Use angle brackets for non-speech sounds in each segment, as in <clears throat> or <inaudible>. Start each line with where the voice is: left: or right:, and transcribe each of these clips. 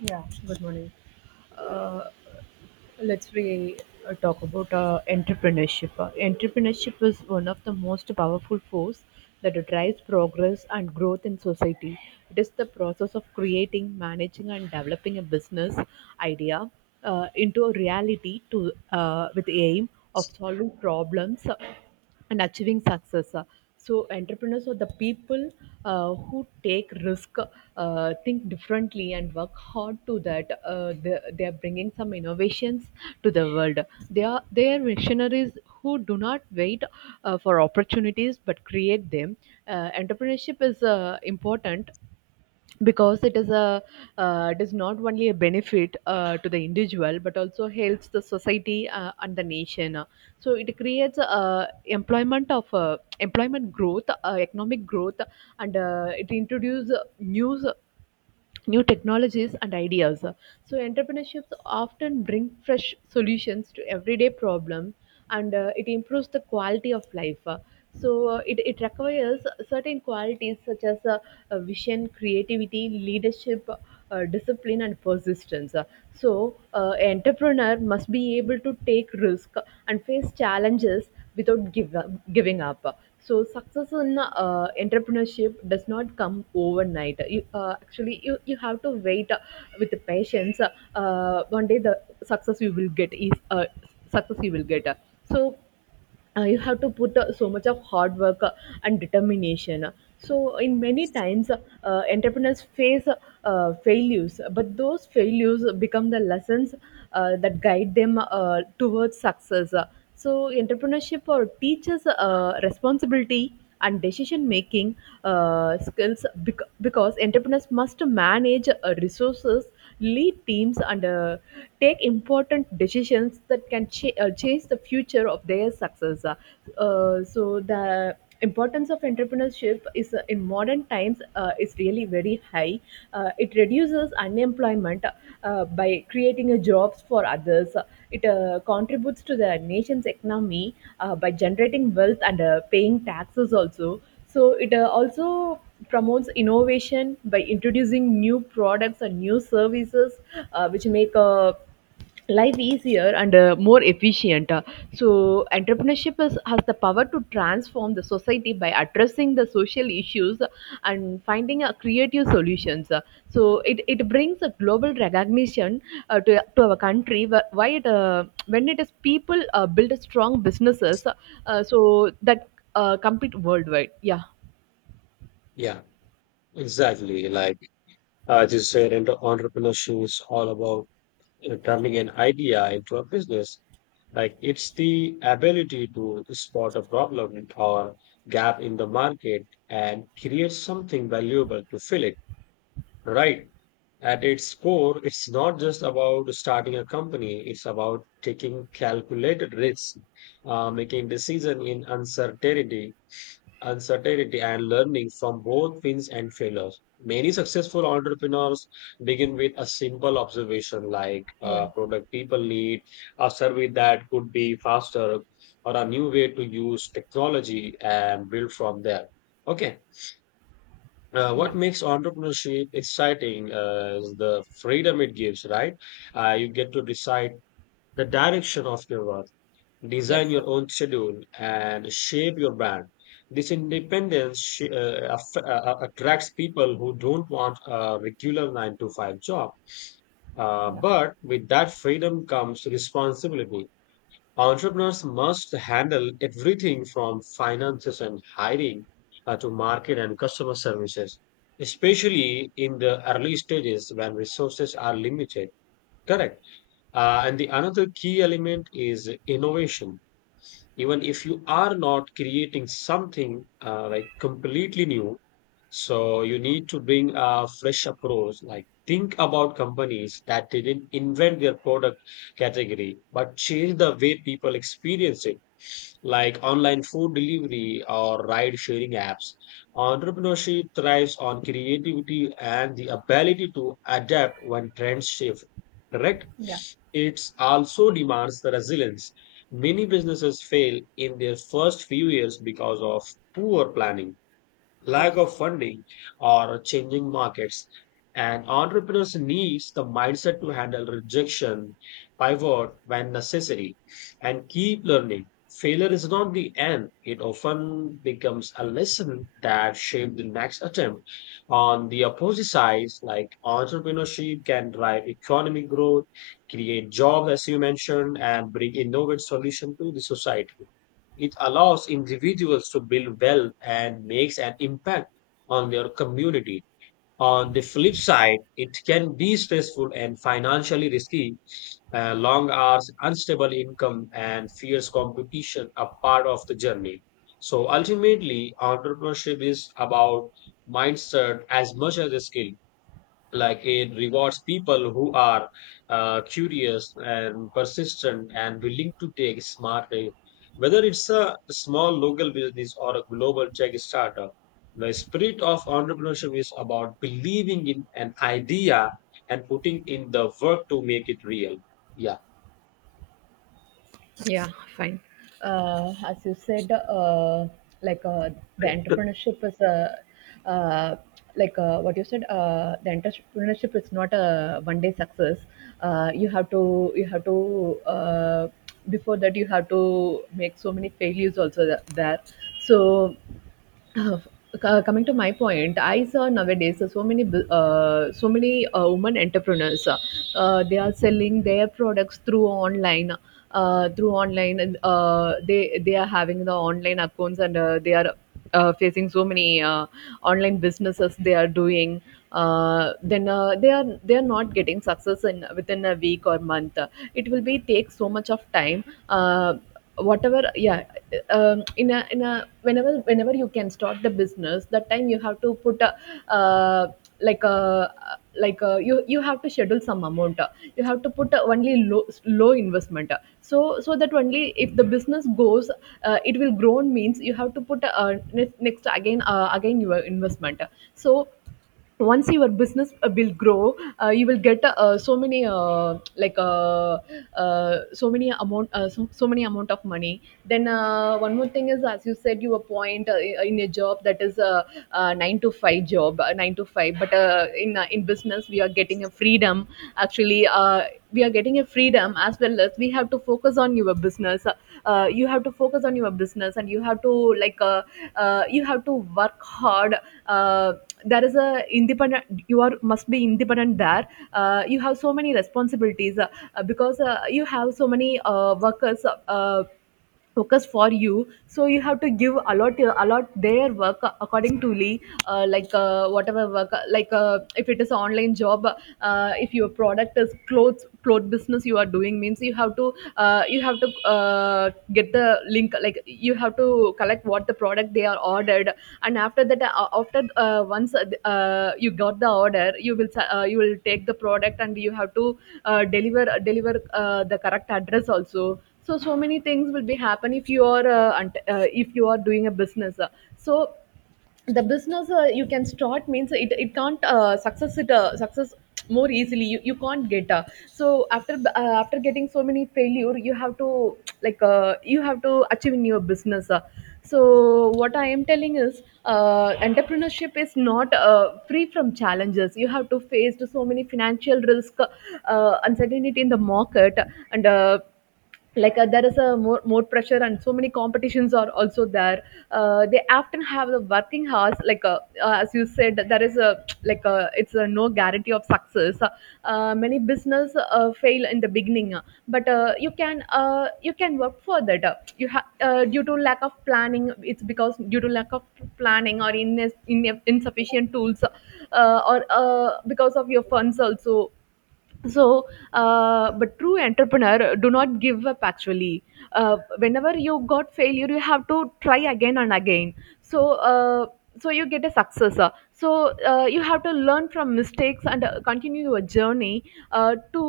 right: Yeah, good morning. Uh, let's we Talk about entrepreneurship. Entrepreneurship is one of the most powerful force that drives progress and growth in society. It is the process of creating, managing, and developing a business idea into a reality to with the aim of solving problems and achieving success. So entrepreneurs are the people who take risk, think differently, and work hard to that. They are bringing some innovations to the world. They are missionaries who do not wait for opportunities but create them. Entrepreneurship is important because it is not only a benefit to the individual but also helps the society and the nation, so it creates employment growth, economic growth, and it introduces new new technologies and ideas. So entrepreneurships often bring fresh solutions to everyday problem, and it improves the quality of life. So it requires certain qualities such as vision, creativity, leadership, discipline and persistence. So entrepreneur must be able to take risk and face challenges without giving up. So success in entrepreneurship does not come overnight. You actually, you have to wait with the patience. One day, the success you will get is success you will get. So you have to put so much of hard work and determination, so in many times, entrepreneurs face failures, but those failures become the lessons that guide them towards success. So entrepreneurship teaches responsibility and decision making skills, because entrepreneurs must manage resources, lead teams, and take important decisions that can change the future of their success. So the importance of entrepreneurship is in modern times is really very high. It reduces unemployment by creating a jobs for others. It contributes to the nation's economy by generating wealth and paying taxes also. So it also promotes innovation by introducing new products and new services, which make life easier and more efficient. So has the power to transform the society by addressing the social issues and finding creative solutions. So it brings a global recognition to our country, wh- why it when it is people build strong businesses so that compete worldwide. Yeah.
left: Yeah, exactly. As you said, and entrepreneurship is all about turning an idea into a business. Like, it's the ability to spot a problem or gap in the market and create something valuable to fill it, right? At its core, it's not just about starting a company, it's about taking calculated risks, making decisions in uncertainty and learning from both wins and failures. Many successful entrepreneurs begin with a simple observation like
right: Yeah,
left: a product people need, a survey that could be faster, or a new way to use technology and build from there. Okay. What
right: yeah.
left: makes entrepreneurship exciting is the freedom it gives, right? You get to decide the direction of your work, design
right: Yes, of
left: your
right: course.
left: own schedule, and shape your brand. This independence attracts people who don't want a regular 9 to 5 job.
right: Yeah.
left: But with that freedom comes responsibility. Entrepreneurs must handle everything from finances and hiring to market and customer services,
right: Yes.
left: especially in the early stages when resources are limited. Correct. And the another key element is innovation. Even if you are not creating something like completely new, so you need to bring a fresh approach. Like, think about companies that didn't invent their product category but change the way people experience it, like online food delivery or ride sharing apps. Entrepreneurship thrives on creativity and the ability to adapt when trends shift, correct?
right: Yeah.
left: It also demands the resilience. Many businesses fail in their first few years because of poor planning, lack
right: Yes.
left: of funding, or changing markets. And entrepreneurs needs the mindset to handle rejection, pivot when necessary, and keep learning. Failure is not the end. It often becomes a lesson that shapes the next attempt. On the opposite side, like, entrepreneurship can drive economic growth, create jobs, as you mentioned, and bring innovative solution to the society. It allows individuals to build wealth and makes an impact on their community. On the flip side, it can be stressful and financially risky. Long hours, unstable income, and fierce competition are part of the journey. So ultimately, entrepreneurship is about mindset as much as a skill. Like, it rewards people who are curious and persistent and willing to take smart risk. Whether it's a small local business or a global tech startup, the spirit of entrepreneurship is about believing in an idea and putting in the work to make it real. Yeah.
right: Fine. As you said, like the entrepreneurship is a uh, like what you said. The entrepreneurship is not a one-day success. You have to Before that, you have to make so many failures also there. So, Uh, coming to my point, I saw nowadays so many women entrepreneurs. They are selling their products through online, they are having the online accounts, and they are facing so many online businesses they are doing. Then they are not getting success in within a week or month, it will be take so much of time. Uh, whatever Yeah. In a, whenever, you can start the business, that time you have to put a, uh, like a, you, have to schedule some amount. You have to put a only low investment, so so that only if the business goes, it will grow, means you have to put a, next, again your investment. So once your business will grow, you will get so many like so many amount so, so many amount of money. Then one more thing is, as you said, you appoint, in a job that is a, 9 to 5 job, 9 to 5, but in business we are getting a freedom, actually. We are getting a freedom, as well as we have to focus on your business. You have to focus on your business, and you have to, you have to work hard. uh, there is a independent, you are must be independent there. You have so many responsibilities, because you have so many workers for you, so you have to give a lot, their work accordingly. Whatever work, if it is an online job, if your product is clothes, cloth business you are doing, means you have to, you have to, get the link, like you have to collect what the product they are ordered. And after that, after once, you got the order, you will take the product, and you have to deliver the correct address also. So so many things will be happen if you are if you are doing a business. So the business you can start, means it can't success more easily, you can't get. So after, after getting so many failure, you have to, you have to achieve in your business. So what I am telling is, entrepreneurship is not free from challenges. You have to face so many financial risk, uncertainty in the market, and there is a more pressure, and so many competitions are also there. They often have the working hours, as you said, there is a, it's a no guarantee of success. Many business fail in the beginning, but you can work for that. You have Due to lack of planning, it's because due to lack of planning, or in insufficient tools, or because of your funds also. So but true entrepreneur do not give up, actually. Whenever you got failure, you have to try again and again, so so you get a success. So you have to learn from mistakes, and continue your journey uh, to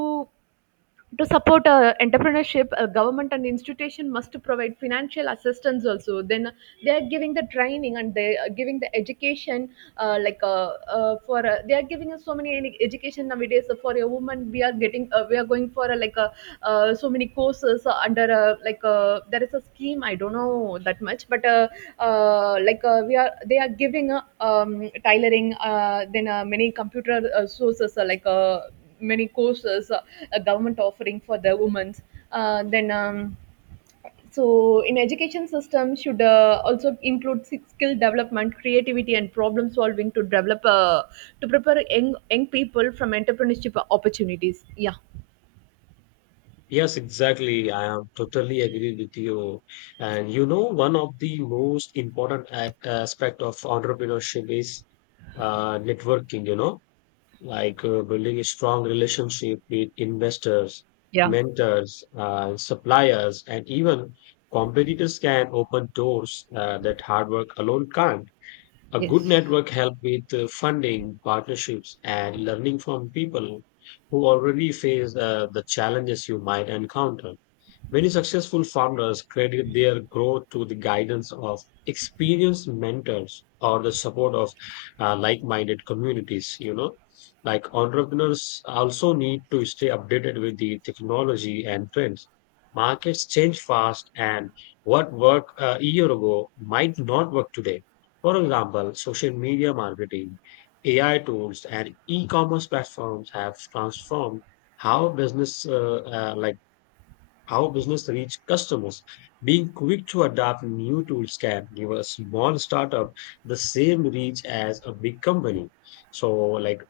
right: to support entrepreneurship. Government and institution must provide financial assistance also. Then they are giving the training, and they are giving the education, like for they are giving us so many any education nowadays. So for a woman, we are getting, we are going for, so many courses under like there is a scheme. I don't know that much, but we are, they are giving, tailoring, then many computer sources, many courses a government offering for the women. Then so in education system should also include skill development, creativity, and problem solving, to develop, to prepare young people from entrepreneurship opportunities. Yeah.
left: Yes, exactly. I am totally agree with you. And you know, one of the most important aspect of entrepreneurship is networking. You know, like, building a strong relationship with investors,
right: Yeah.
left: mentors, suppliers, and even competitors can open doors that hard work alone can't. A good
right: Yes.
left: network helps with funding, partnerships, and learning from people who already face the challenges you might encounter. Many successful founders credit their growth to the guidance of experienced mentors or the support of like-minded communities. You know, like, entrepreneurs also need to stay updated with the technology and trends. Markets change fast, and what worked a year ago might not work today. For example, social media marketing, AI tools, and e-commerce platforms have transformed how business uh, like how business reach customers. Being quick to adapt new tools can give a small startup the same reach as a big company. So like,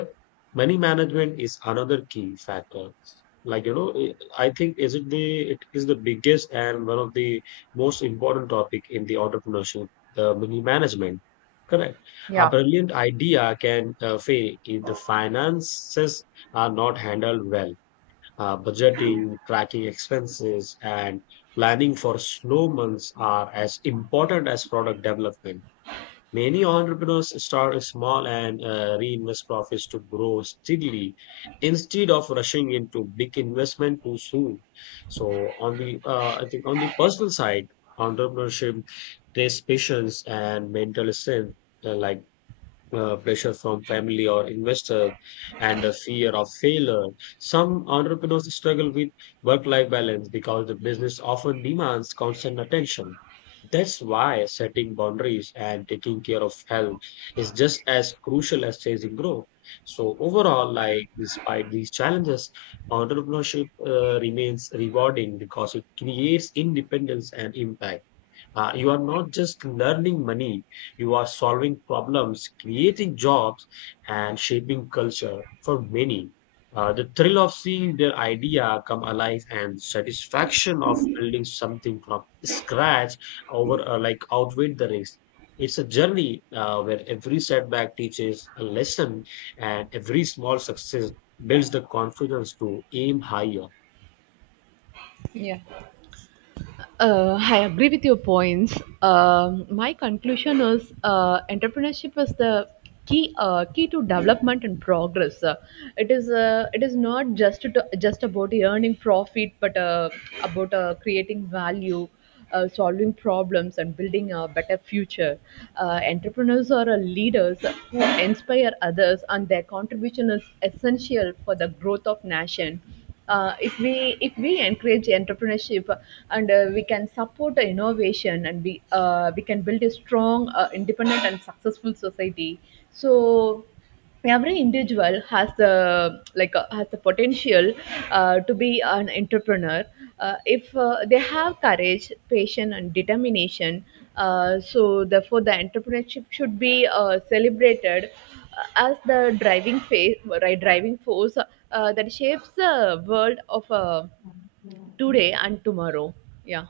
left: <clears throat> money management is another key factor. Like you know, I think is it the it is the biggest and one of the most important topic in the entrepreneurship, the money management. Correct. A
right: Yeah.
left: brilliant idea can fail if the finances are not handled well. Budgeting, tracking expenses, and planning for slow months are as important as product development. Many entrepreneurs start small and reinvest profits to grow steadily instead of rushing into big investment too soon. So, on the I think on the personal side, entrepreneurship takes patience and mental strength, uh, like pressure from family or investors and the fear of failure. Some entrepreneurs struggle with work life balance because the business often demands constant attention. That's why setting boundaries and taking care of health is just as crucial as chasing growth. So, overall, like, despite these challenges, entrepreneurship remains rewarding because it creates independence and impact. You are not just learning money, you are solving problems, creating jobs, and shaping culture for many. The thrill of seeing their idea come alive and satisfaction of building something from scratch over outweigh the risk. It's a journey where every setback teaches a lesson and every small success builds the confidence to aim higher.
right: Yeah. I agree with your points. My conclusion is, entrepreneurship is the key, key to development and progress. It is not just to, just about earning profit, but about creating value. Solving problems and building a better future. Entrepreneurs are leaders who inspire others, and their contribution is essential for the growth of nation. If we encourage entrepreneurship, and we can support the innovation, and we can build a strong, independent, and successful society. So every individual has the, has the potential to be an entrepreneur, if they have courage, patience, and determination. So therefore, the entrepreneurship should be celebrated as the right, driving force that shapes the world of today and tomorrow. Yeah,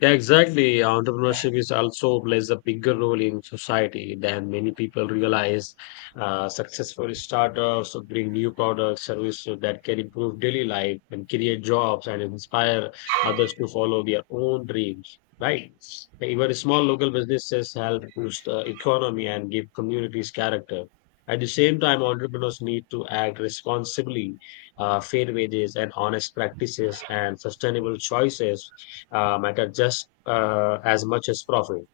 left: Yeah, exactly. Entrepreneurship is also plays a bigger role in society than many people realize. Successful startups bring new products, services that can improve daily life and create jobs and inspire others to follow their own dreams. Right? Even small local businesses help boost the economy and give communities character. At the same time, entrepreneurs need to act responsibly. Fair wages and honest practices and sustainable choices matter just as much as profit.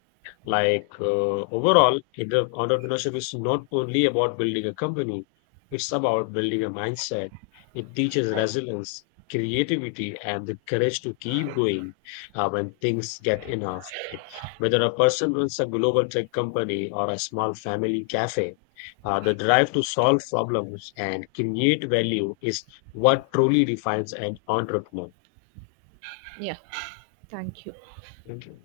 left: Like, overall, in the entrepreneurship is not only about building a company; it's about building a mindset. It teaches resilience, creativity, and the courage to keep going when things get enough. Like, whether a person runs a global tech company or a small family cafe. The drive to solve problems and create value is what truly defines an entrepreneur.
right: yeah. Thank you.
left: Thank you.